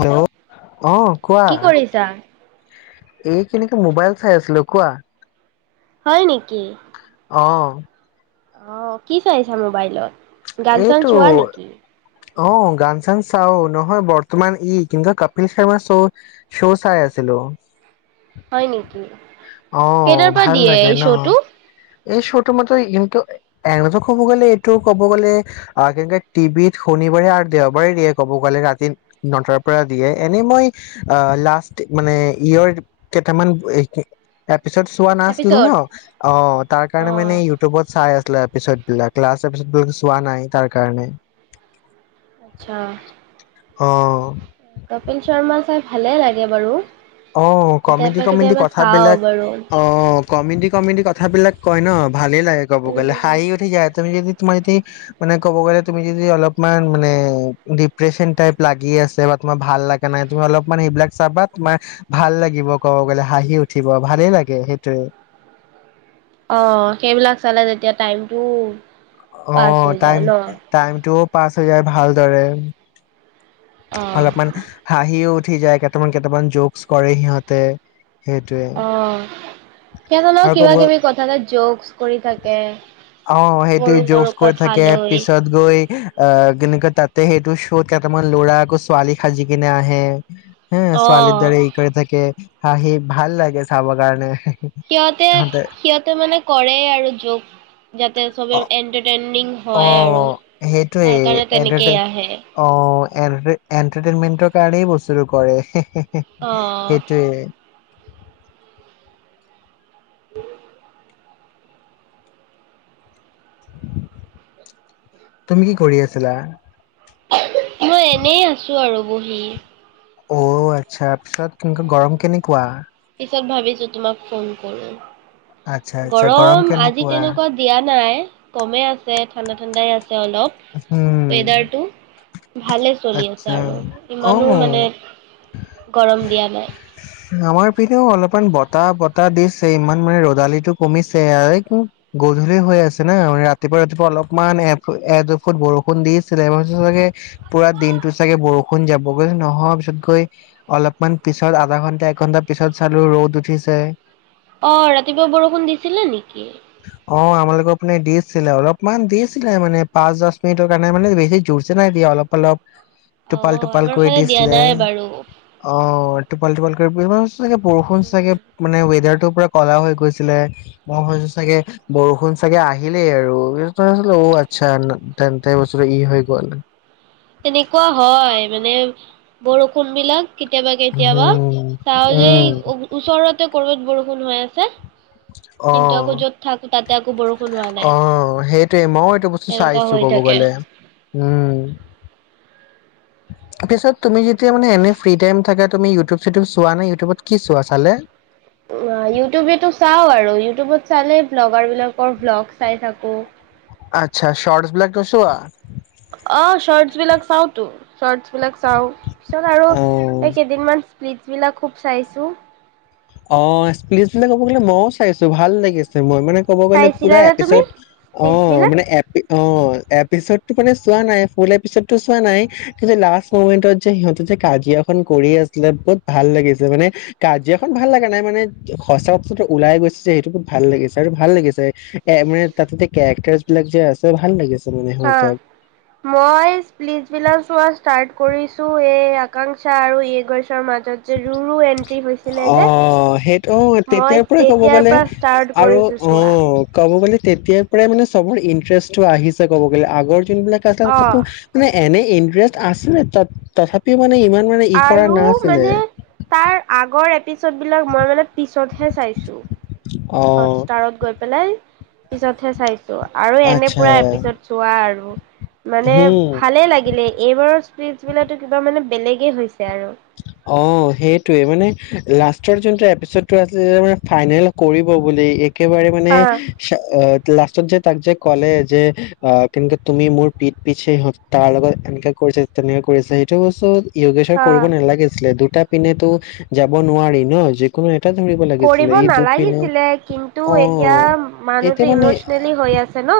Hello, আহ', কোৱা? কি কৰিছা? এই কেনকি মোবাইল চাই আছিলো কোৱা? হয় নেকি? অ', অ', কি', চাইছা মোবাইলত? গান চান এইটো চোৱা নেকি? অ', গান চান চাও নহয় বৰ্তমান ই কিন্তু কপিল শৰ্মা শ্ব' -শ্ব' চাই আছিলো। হয় নেকি? অ কেইটাৰ ', পৰা ভাল দিয়ে লাগে এই ন। শ্ব'টো? এই শ্ব'ৰ মতে কিন্তু এ ', নত কব গ'লে এইটো ক'ব গলে আহ কেনেে টিভিত শনিবাৰে আৰু দেওবাৰে দিয়ে কব গ'লে ৰাতি নটাৰ পৰা দিয়ে এনে মই আহ লাষ্ট মানে ইয়ৰ কেইটামান এহ', এ ', পিছত চোৱা নাছিলো এপিছ'ড? ন', অ', তাৰ অ কাৰণে মানে ইউটিউবত চাই আছ এপিচড বিলাক লাষ্ট এপিচড চোৱা নাই তাৰ কাৰণে। আচ্ছা। অঁ', কপিল শৰ্মা চাই ভালে লাগে বাৰু। অ ', কমেডি কেতিয়াবা -কমেডি কেতিয়াবা চাওঁ কথাবিলাক বাৰু। অ', কমেডি- কমেডি কথাবিলাক কয় ন ভালেই লাগে ক'ব গ'লে উম। হাঁহি উঠি যা তুমি যদি তোমাৰ যদি মানে ক'ব গ'লে তুমি যদি অলপমান মানে ডিপ্ৰেচন টাইপ লাগি আছে বা তোমাৰ ভাল লগা নাই তুমি অলপমান সেইবিলাক চাবা তোমাৰ ভাল লাগিব ক'ব গলে হাঁহি উঠিব ভালেই লাগে সেইটোৱে। অ', সেইবিলাক চালে যেতিয়া টাইমটো পাছ অ', হৈ যায় টাইম ন? -টাইমতটো পাছ হৈ যায় ভালদৰে। অ অলপমান হাঁহিও উঠি যায় কেইটামান কেইটামান জক কৰে সিহঁতে সেইটোৱে আহ সেইজনৰ আৰু কিবা ক'ব কিবি কথাতে ঝোকচ্ কৰি থাকে অ সেইটো সৰু সৰু ঝোকচ্ কৰি কথা থাকে লৈ। পিছত গৈ আহ কেনেকে তাত তে সেইটো শ্ব'ত কেইটামান ল'ৰা আকৌ ছোৱালী সাজি কিনে আহে হে ছোৱালীৰ অ দৰে এই কৰে থাকে হাহি সি ভাল লাগে চাব কাৰণে সিহঁতে সিহঁতে মানে কৰে আৰু ঝোক যাতে ছবে অ এণ্টাৰটেইন অ সেইটোৱে কাৰণে তেনেকেই ইন্টাৰটেন আহে অ এটাৰ এণ্টাৰটেইনমেণ্টৰ কাৰণেই বস্তুটো কৰে অ সেইটোৱেই তুমি কি কৰি আছিলা? মই এনেই আছো আৰু বহি অ আচ্ছা পিছ কেনেকা উম গৰম কেনেকুৱা। পিছত ভাবিছো তোমাক ফোন কৰো আচ্ছা আচ্ছা গৰম আজি কেনেকুৱা তেনেকুৱা দিয়া নাই কমে আছে ঠাণ্ডা ঠাণ্ডাই আছে অলপ উম ৱেডাৰ ভালে চলি আচ্ছা আৰু ইমানো অ মানে গৰম আমাৰ দিয়ানাই পিনেও অলপমান বতাহ বতাহ দিছে ইমান মানে ৰদালি টো কমিছে আৰু গধূলি হৈ আছে না ৰাতিপুৱা ৰাতিপুৱা অলপ বহুত বৰষুণ দিছিলোৰ চাগে পুৰা দিনটো চাগে বৰষুণ যাব নহয় পিছত গৈ অলপমান পিছত আধা ঘন্টা এক ঘন্টা পিছত চালো ৰ'দ উঠিছে অ ৰাতিপুৱা বৰষুণ দিছিলে নেকি? তোমোকক দিছিলে অলপমান দিছিলে মান দিছিলে পাছ দহ মিনিটত সেইটো কাৰণে মানে বেছি জুৰিছে নাই অলপ অলপ অ টোপাল টোপাল আমাৰ কৈ ফালে দিয়া দিছিললে নাই বাৰু অ টোপাল টোপাল কৈ বচ চাগে বৰষুণ চাগে উম মানে ৱেডাৰ পুৰা ক'লা হৈ গৈছিলে মই হৈছ চাগে বৰষুণ চাগে আহিলেই আৰু অ আচ্ছা তেন তে বছৰে ই হৈ গ'ল তেনেকুৱা হয় মানে বৰষুণ বিলাক কেতিয়াবা কেতিয়াবা উম চাওঁ যে উম ওচৰতে কৰবাত বৰষুণ হৈ আছে কিন্তু আকৌ য'ত থাকো তাত আহ সেইটোৱে মই এইটো বস্তু এনেকুৱা চাইছো হৈ ক'ব থাকে গলে উম পিছত তুমি যেতিয়া মানে এনে ফিৰি টাইম থাকে তুমি ইউটিউব চিউটিউব চোৱা নাই ইউটিউবত কি চোৱা চালে ইউটিউবেতো চাও আৰু ইউটিউবত চালে ব্লগাৰ বিলাকৰ ভ্লগ চাই থাকো আচ্ছা শৰ্টছ বিলাকো চোৱা অ চৰ্টচ বিলাক চাওতো চৰ্টছ বিলাক চাও পিছত আৰু অ এই কেইদিনমান স্পি বিলাকো খুব চাইছোঁ অ প্লিজ বুলি ক'ব গলে ময়ও চাইছো ভাল লাগিছে মই মানে ক'ব গলে পুৰা চাইছিলানে তুমি এপিছত অ স্প্লিটছ বিলাক মানে এ অ এপিসদ টো মানে চোৱা নাই ফুল এপিচটো চোৱা নাই কি লাষ্ট মমেন্টত যে সিহঁতে যে কাজিয়াখন কৰি আছিলে বহুত ভাল লাগিছে মানে কাজিয়া খন ভাল লগা নাই মানে সঁচা কথা ওলাই গৈছে যে সেইটো বত ভাল লাগিছে আৰু ভাল লাগিছে এ মানে তাতে যে কেৰেক্টাৰ বিলাক যে আছে ভাল লাগিছে মানে হা সিহঁতক। মই পলিচ বিলা চোৱা ষ্টাৰ্ট কৰিছো এই একাংশা আৰু এইগছৰ মাজত যে ৰুৰু এড অ সেইটো মই তেতিয়াৰ পৰাই ক'ব তেতিয়াৰ গ'লে পৰা ষ্টাৰ্ট আৰু কৰিছোঁ অ চোৱা। ক'ব গ'লে তেতিয়াৰ পৰাই মানে চবৰ ইণ্টাৰেষ্ট টো আহিছে ক'ব গ'লে আগৰ যোনবিলাক আ অ' তাতো মানে এনেই ইনটেৰেজ আছিলে তাত তথাপিও মানে ই মানে কৰা আৰু নাছিলে মানে তাৰ আগৰ এ পিছতবিলাক মই মানে পিছতহে চাইছোঁ অ হটষ্টাৰত গৈ পেলাই পিছতহে চাইছো আৰু এনে আচ্ছা পুৰা এপিছত চোৱা আৰু মানে হম ভালে লাগিলে এইবাৰৰ স্পিচ বিলো কিবা মানে বেলেগে হৈছে আৰু অ সেইটোৱে মানে লাষ্টৰ যোনটো এপিচডটো আছিল মানে ফাইনেল কৰিব বুলি একেবাৰে মানে হা চ লাষ্টত যে তাক যে ক'লে যে অ কেনেকে তুমি মোৰ পিঠ পিছে সেনেকোৱা তাৰ লগত এনেকাে কৰিছা তেনেকাে কৰিছা সেইটো বস্ত কৰিব হা নালাগিছিলে এটা পিন্ধো যাব নোৱাৰি ন যিকোনো এটা ধৰিব লাগিছিলে কৰিব ই দুপিনে নালাগিছিলে কিন্তু এতিয়া অ', এতিয়া মানুহটো মানে ইমচনেলি হৈ আছে ন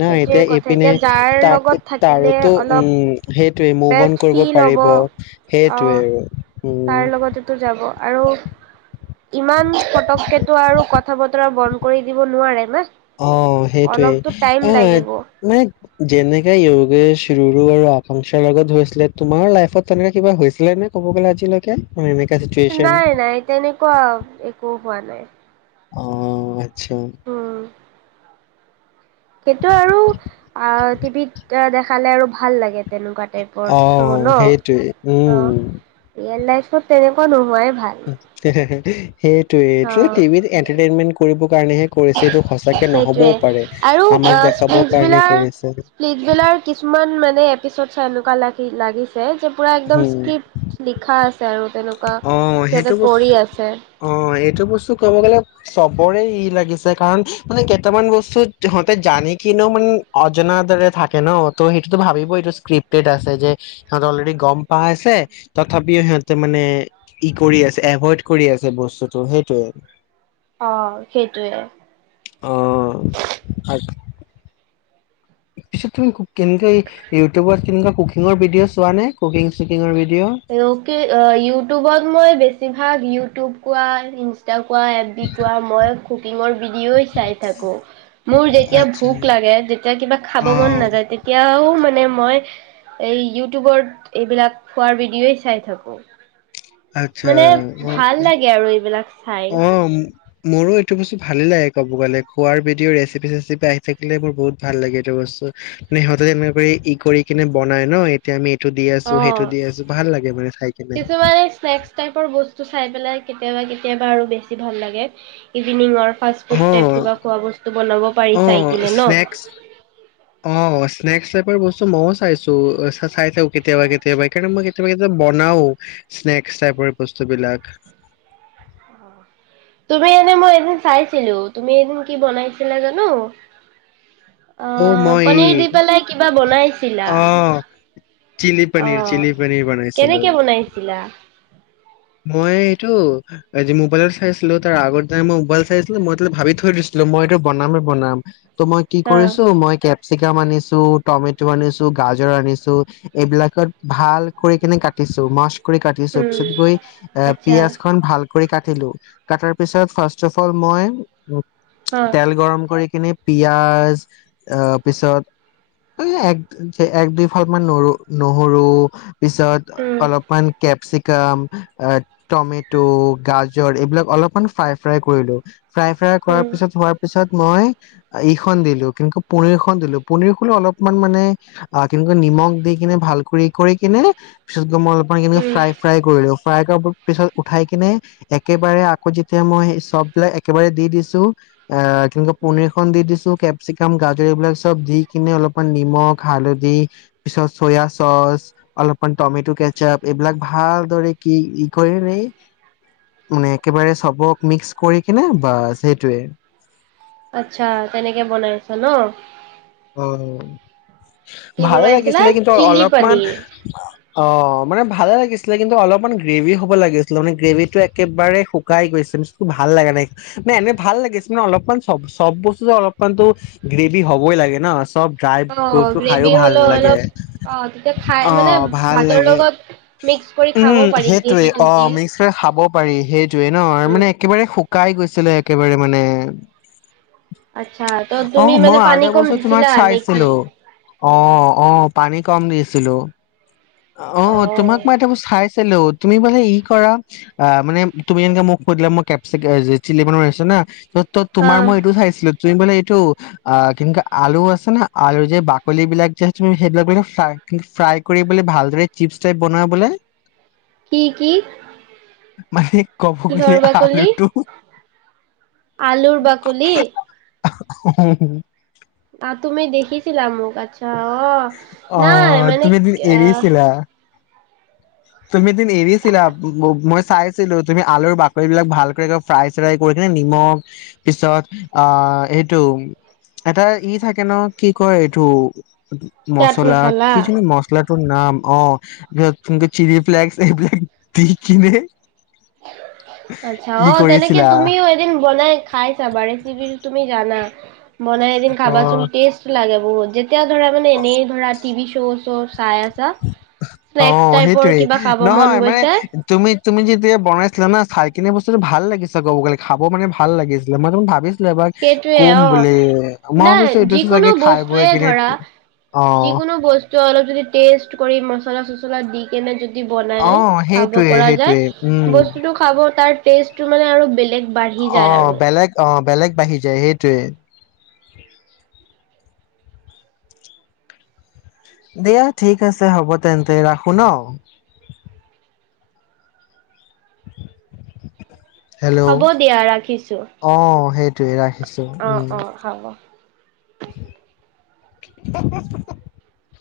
ন এতিয়া সেইটোৱে কথা এইপিনে এতিয়া যাৰ তাক লগত থাকিলে তাৰোতো অলপ উম সেইটোৱে মভ অন বেষ্ট ফিল হ'ব। কৰিব সেইটোৱে অ' আৰু উম। তাৰ লগতেতো যাব আৰু ইমান পটকেতটো আৰু কথা কথা বতৰা বন্ধ কৰি দিব নোৱাৰে মই অ' সেইটোৱেই অ' লাগিব। মানে। যেনেকে যয়োগেশ ৰুৰু আৰু আকাংক্ষাৰ লগত হৈছিলে তোমাৰ লাইফত তেনেকে কিবা হৈছিলে নে ক'ব গ'লে আজিলৈকে মানে এনে নাই -নাই তেনেকুৱা একো হোৱা নাই। অ' অসম [unintelligible] উম। সেইটো আৰু অ টিভিত দেখালে আৰু ভাল লাগে তেনেকুৱা। টাইপৰ অ শ্ব' ন। 'সেইটোৱে উম। পিছত তেনেকুৱা নোহোৱাই ভাল। অ ' হে- হে -হে [inaudible] সেইটোৱেই এই অ', টিভিত এন্টাৰটেইনমেন্ট কৰিবৰ কাৰণেহে কৰিছে ।এইটো সঁচাকে নহবও সেইটোৱে পাৰে আৰু আমাক দেখাবৰ কাৰণে স্পিচবিলাক কৰিছে। স্পিচবিলাক কিছুমান মানে এপিচড চাই এনেকুৱা লাগি লাগিছিল। যে পুৰা একদম হম, স্ক্ৰিপ্ট লিখা আছে আৰু। তেনেকুৱা অ', সিহঁতে সেইটো বস্তু কৰি আছে। অ এইটো বস্তু ক'ব গ'লে চবৰে ই লাগিছে কাৰণ মানে কেইটামান বস্তু সিহঁতে জানি কিনেও মানে নজনাৰ দৰে থাকে ন 'ত সেইটোতো ভাবিব এইটো স্ক্ৰিপটেড আছে যে সিহতে অলৰেডি গম পাই আছে তথাপিও সিহঁতে মানে ই কৰি আছে এভইড কৰি আছে বস্তুটো সেইটোৱে। অ' সেইটোৱে। অ পিছ তুমি কোক কিনকে ইউটউবৰত কেনেকা কুক কুকিং ভিডি'অ চোৱা নে? কোকিং চুকিঙৰ ভিড ' ইউটিউবত মই বেছি ভাগ ইউটিউব কোৱা ইষ্টা কোৱা কোৱা এ -বি কোৱা মই কুকিঙৰ ভিডিঅ'ই চাই থাকো মোৰ যেতিয়া আচ্ছা ভোক লাগে যেতিয়া কিবা খাব অ মন নাযায় তেতিয়াও মানে মই এই ইউটিউবৰ এইবিলাক। খোৱাৰ ভিডিঅ'ই চাই থাকোঁ। মানে আচ্ছা ভাল লাগে আৰু এইবিলাক । অ' মোৰো এইটো বস্তু ভালে লাগে ক'ব গ'লে খোৱাৰ ভডিঅ ৰেচিপি চেচিপি আহি থাকিলে মোৰ বহুত ভাল লাগে এইটো বস্তু ।সদায় তেনেকে ই কৰি কিনে বনাই ন এতিয়া আমি। এইটো দি আছো সেইটো অ' দি আছো ভাল লাগে মানে চাই কিনে কিছুমানে স্নেক্স টাইপৰ বস্তু চাই পেলাই। কেতিয়াবা, কেতিয়াবা আৰু বেছি ভাল লাগে evening work. Fast food type অ', কিবা খোৱা বস্তু বনাব পাৰি চাই অ', কিনে ন? স্নেক্স অ', স্নেক্স টাইপৰ বস্তু মইও চাইছো। চাই থাকে কেতিয়াবা অ'। কেতিয়াবা কাৰণ মই বনাও স্নেক্স টাইপৰ বস্তুবিলাক। তুমি এনে মই এদিন চাইছিলো তুমি এদিন কি বনাইছিলা জানো। অ', আহ মই পনিৰ এই দি পেলাই কিবা বনাইছিলা, অ', চিলি পনীৰ আহ চিলি পনীৰ বনাইছিলো কেনেকে বনাইছিলা? মই এইটো আজি মোবাইলত চাইছিলো তাৰ আগত মই মোবাইল চাই আছিলো মই ভাবি থৈ দিছিলো মই এইটো বনামে বনাম। ত' মই কি অ কৰিছো মই কেপ চিগাম আনিছো, টমেটো আনিছো, গাজৰ আনিছো এইবিলাকত ভাল কৰি কিনে কাটিছো মাছ। কৰি কাটিছো উম পাছত গৈ এ আচ্ছা পিয়াজ খন ভাল। কাটিলো, কাতাৰ পিছত ফাছ অফ অল মই অ তেল গৰম কৰি কিনি। পিয়াজ অ পিছত এক এক দুই ফাল মান নহৰু। পিছত উম অলপমান কেপচিক কাম এ টমেটো, গাজৰ এইবিলাক অলপমান ফ্ৰাই ফ্ৰাই কৰিলো। ফ্ৰাই -ফ্ৰাই কৰাৰ উম পিছত হোৱাৰ পিছত মই ইখন দিলো কেনেক পনিৰ খন দিলো পনিৰ খোন অলপমান মানে অ কেনেকৈ নিমখ দি কিনে ভাল কৰি কৰি কিনে পিছত মই আপ কেনেকে উম ফ্ৰাই ফ্ৰাই কৰিলো। ফ্ৰাই কৰিব পিছত উঠাই কিনে একেবাৰে আকৌ যেতিয়া মই চববিলাক একেবাৰে দি দিছো। অ কেনেকে উম পনিৰ খন দি দিছো কেপচিকাম, গাজৰ এইবিলাক। দি কিনে অলপমান নিমখ হালধি পিছত চয়া চচ অলপমান টমেট কেচপ এইবিলাক ভালদৰে কি ই কৰি ৰে মানে একেবাৰে চবক মিক্স কৰি কিনে বাচ সেইটোৱে। আচ্ছা, তেনেকে বনাই আছ ন। অ। কি ভালে বনাইছিলা লাগিছিলে কিন্তু চিলি অলপমান। পনীৰ অ মানে ভালে লাগিছিলে কিন্তু অলপমান গ্ৰেভি হ'ব লাগিছিলে মানে গ্ৰেভি টো একেবাৰে শুকাই গৈছে ভাল লাগা নাই মানে এনে ভাল লাগিছিল মানে অলপমান চব চব বস্তুত অলপমানতো গ্ৰেভি হবই লাগে। না চব। ড্ৰাই অ বস্তু খাইও গ্ৰেভি ভাল হ'লেও নালাগে। অলপ অ তেতিয়া খাই অ মানে ভাল ভাতৰ লাগে লগত। মিক্স কৰি খাব উম পাৰি সেইটোৱে গ্ৰেভিটো অ দি মিক্স কৰি খাব পাৰি সেইটোৱে ন উম মানে একেবাৰে শুকাই গৈছে। আছিলে একেবাৰে মানে। আচ্ছা, ত' অ তুমি মানে মই আৰু পানী এটা কম বস্তু তোমাক দিছিলা নেকি? চাইছিলো অ আহ পানী কম দিছিলো। অ তোমাক মই এটা বস্তু চাইছো হেলৌ তুমি বোলে ই কৰা অ মানে তুমি এনেকে মোক সুধিলা মই কেপ কেছ চিলি বনোছো না ত হা তোমাৰ মই এইটো চাইছিলো তুমি বুলে টো অ কিন্তু আলু আছে ন আলুৰ যে বাকলি বিলাক যে তুমি সেইবিলাক মানে ফ্ৰাই কৰি বোলে ভাল দৰে চিপছ ষ্টাইপ বনোৱা বোলে কি কি মানে ক'ব গ'লে কিহৰ বাকলি আলুটো আলুৰ বাকলি হম হ আহ তুমি দেখিছিলা মোক আছা অ তুমি এদিন আহ এৰিছিলা তুমি এদিন এৰিছিলা মই চাইছিলো তুমি আলুৰ বাকলি বিলাক ভালকৈ ফ্ৰাই চ্ৰাই কৰি কিনে নিমখ পিছত আহ এইটো এটা ই থাকে ন কি কয় এইটো চাট মছলা মচালা। কিজানি মছলা তোৰ নাম অ তুমি চিলি প্লেক এইবিলাক দি কিনে আচছা ই অ তেনেকে কৰিছিলা তুমিও এদিন বনাই খাই চাবা ৰেচিপি তুমি জানা বনাই এদিন অ' খাবাচোন টেষ্ট লাগে অ যে এতিয়া ধৰা মে এনেই ধৰা টিভি চ চ অ সেইটোয়েই কিবা খাব মন নহয় মানে গৈছে তুমি তুমি যি যে বনাইছিলে ন চাইখিনি বস্তুটো ভাল লাগিছে ক'ব গ'লে খাব মানে ভাল লাগিছিলে মই ত ভাবিছো সেইটোৱে অ মই নাই ভাবিছো এইটো যিকোনো চাগে খাই বৈ বস্তুয়ে কিনে ধৰা অ যিকোনো বস্তু অলপ যদি টেষ্ট কৰি মছলা চচলা দি কেনে যদি যদি অ বনাই খাব সেইটোৱে পৰা যায় সেইটোৱে উম বস্তুটো খাব তাৰ টেষ্টটো মানে আৰু বেলেগ বাঢ়ি অ যায় আৰু বেলেগ অ বেলেগ বাঢ়ি যায় সেইটোৱে দিয়া ঠিক আছে হ'ব তেন্তে ৰাখো ন? [inaudible] হ'ব দিয়া ৰাখিছো। তেৰা [unintelligible] অ অ হব [inaudible]